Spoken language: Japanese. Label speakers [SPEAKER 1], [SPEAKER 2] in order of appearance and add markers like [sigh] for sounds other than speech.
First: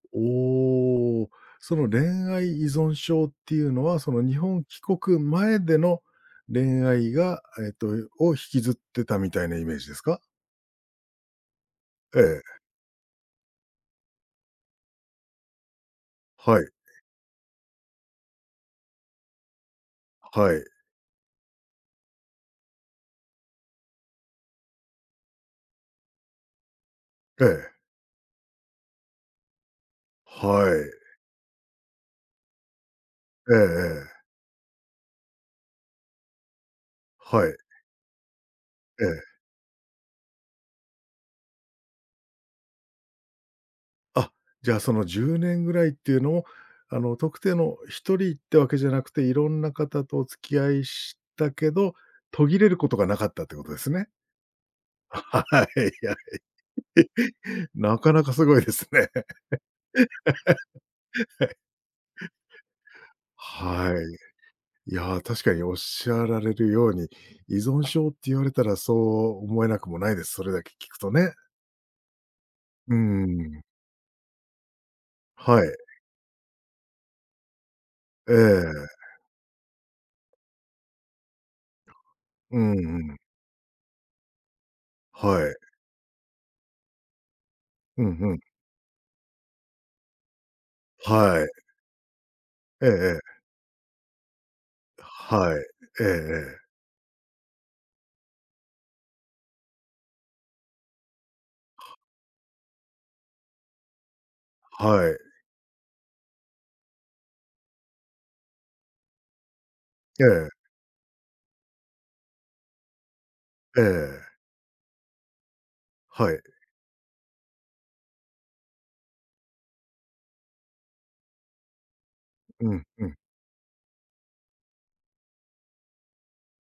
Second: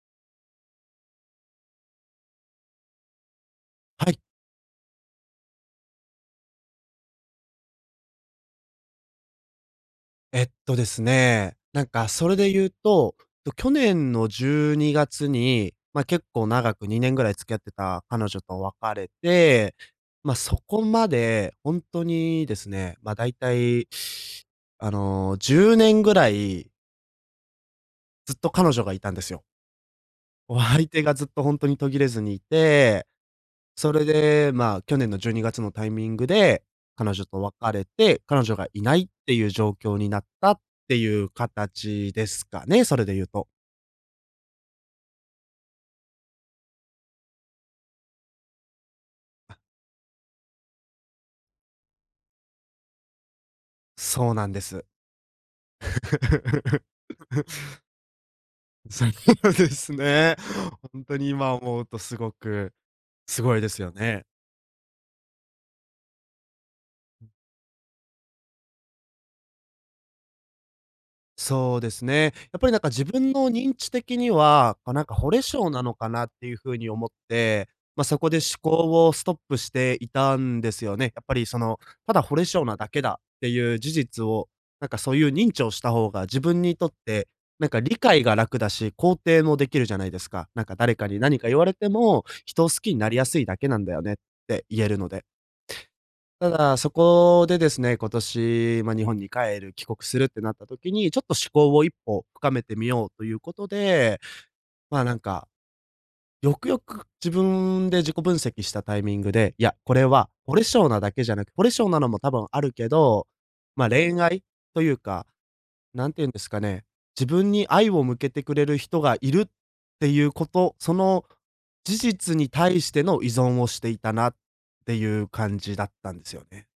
[SPEAKER 1] おお、その恋愛依存症っていうのは、
[SPEAKER 2] は
[SPEAKER 1] そ
[SPEAKER 2] い。
[SPEAKER 1] の、日本帰国前での恋愛が、えっとを引きずってたみたいなイメージですか？
[SPEAKER 2] えっと、ですね、なんか
[SPEAKER 1] え
[SPEAKER 2] それ
[SPEAKER 1] え。
[SPEAKER 2] で言うと、と、去年の12月に、まあ、結構
[SPEAKER 1] はい。
[SPEAKER 2] 長く2年位付き合ってた彼女と別れて、まあ、
[SPEAKER 1] はは
[SPEAKER 2] そ
[SPEAKER 1] い。
[SPEAKER 2] こまでほんとにですね、まあ、だいたい。あの、10年位
[SPEAKER 1] ええ。
[SPEAKER 2] ずっと彼女がいたんですよ。お
[SPEAKER 1] は
[SPEAKER 2] 相
[SPEAKER 1] い。
[SPEAKER 2] 手がずっとほんとに途切れずにいて。
[SPEAKER 1] ええ
[SPEAKER 2] それ
[SPEAKER 1] ええ。
[SPEAKER 2] で、まあ、去年の12月のタイミングで、彼女と
[SPEAKER 1] はい。
[SPEAKER 2] 別れて、彼女がいない
[SPEAKER 1] え
[SPEAKER 2] っ
[SPEAKER 1] え。
[SPEAKER 2] ていう状況になったっていう形ですかね、それで言うと。
[SPEAKER 1] あ、じゃあ、その10年位っていうのを、あの、特定の1人ってわけじゃなくて、色
[SPEAKER 2] あっ
[SPEAKER 1] んな方とお付き合いしたけど、途切れることがなかったということですね？
[SPEAKER 2] そうなんです。
[SPEAKER 1] [laughs] はいはい。
[SPEAKER 2] [laughs]
[SPEAKER 1] なかなかすごいです
[SPEAKER 2] うさ
[SPEAKER 1] ね。
[SPEAKER 2] ぎ、そうですね。ほんとに今
[SPEAKER 1] [laughs]
[SPEAKER 2] 思うとすごくすごいですよ
[SPEAKER 1] は
[SPEAKER 2] ね。
[SPEAKER 1] い。いや、確かにおっしゃられるように、
[SPEAKER 2] うん。
[SPEAKER 1] 依存症って言われたらそう思えなくもないです、それだけ聞くとね。
[SPEAKER 2] そうですね。やっぱりなんか
[SPEAKER 1] う
[SPEAKER 2] 自
[SPEAKER 1] んう
[SPEAKER 2] 分
[SPEAKER 1] ん
[SPEAKER 2] の
[SPEAKER 1] うん。
[SPEAKER 2] 認知的には、あ、なんか惚れ
[SPEAKER 1] は
[SPEAKER 2] 性
[SPEAKER 1] い。
[SPEAKER 2] なのかなっていう風に思って、まあ、そこ
[SPEAKER 1] え
[SPEAKER 2] で思考を
[SPEAKER 1] え。
[SPEAKER 2] ストップしていたんですよね。やっぱり、その、ただ惚れ
[SPEAKER 1] う
[SPEAKER 2] 性なだけ
[SPEAKER 1] んう
[SPEAKER 2] だ、っ
[SPEAKER 1] ん。
[SPEAKER 2] ていう事実を、なんかそういう
[SPEAKER 1] は
[SPEAKER 2] 認
[SPEAKER 1] い。
[SPEAKER 2] 知をした方が自分にとって、なんか理
[SPEAKER 1] うん、
[SPEAKER 2] 解
[SPEAKER 1] ふ
[SPEAKER 2] が
[SPEAKER 1] ん。
[SPEAKER 2] 楽だし、肯定もできるじゃないですか。なんか誰かに何
[SPEAKER 1] は
[SPEAKER 2] か
[SPEAKER 1] い。
[SPEAKER 2] 言われても「人を好き
[SPEAKER 1] ええ
[SPEAKER 2] になり
[SPEAKER 1] ええ。
[SPEAKER 2] やすいだけなんだよね」って言えるので
[SPEAKER 1] はい。えええ
[SPEAKER 2] た
[SPEAKER 1] え。
[SPEAKER 2] だ、そこでですね、今年、まあ、日本に帰る、帰国するってなった時に、ちょっと思考を一歩深めてみようということで。まあ、
[SPEAKER 1] は
[SPEAKER 2] なん
[SPEAKER 1] い。
[SPEAKER 2] か。よくよく自分で自己分析したタイミングで、いや、これ
[SPEAKER 1] え
[SPEAKER 2] は
[SPEAKER 1] え。
[SPEAKER 2] 惚れ性なだけじゃなく、惚れ性なのも多分あるけど、
[SPEAKER 1] え
[SPEAKER 2] まあ、恋
[SPEAKER 1] え。
[SPEAKER 2] 愛というか、なんて言うん
[SPEAKER 1] は
[SPEAKER 2] で
[SPEAKER 1] い。
[SPEAKER 2] すかね。自分に愛を向けてくれる人がいるっていうこと、その事実に
[SPEAKER 1] う
[SPEAKER 2] 対
[SPEAKER 1] ん、
[SPEAKER 2] して
[SPEAKER 1] うん。
[SPEAKER 2] の依存をしていたなっていう感じだったんですよね。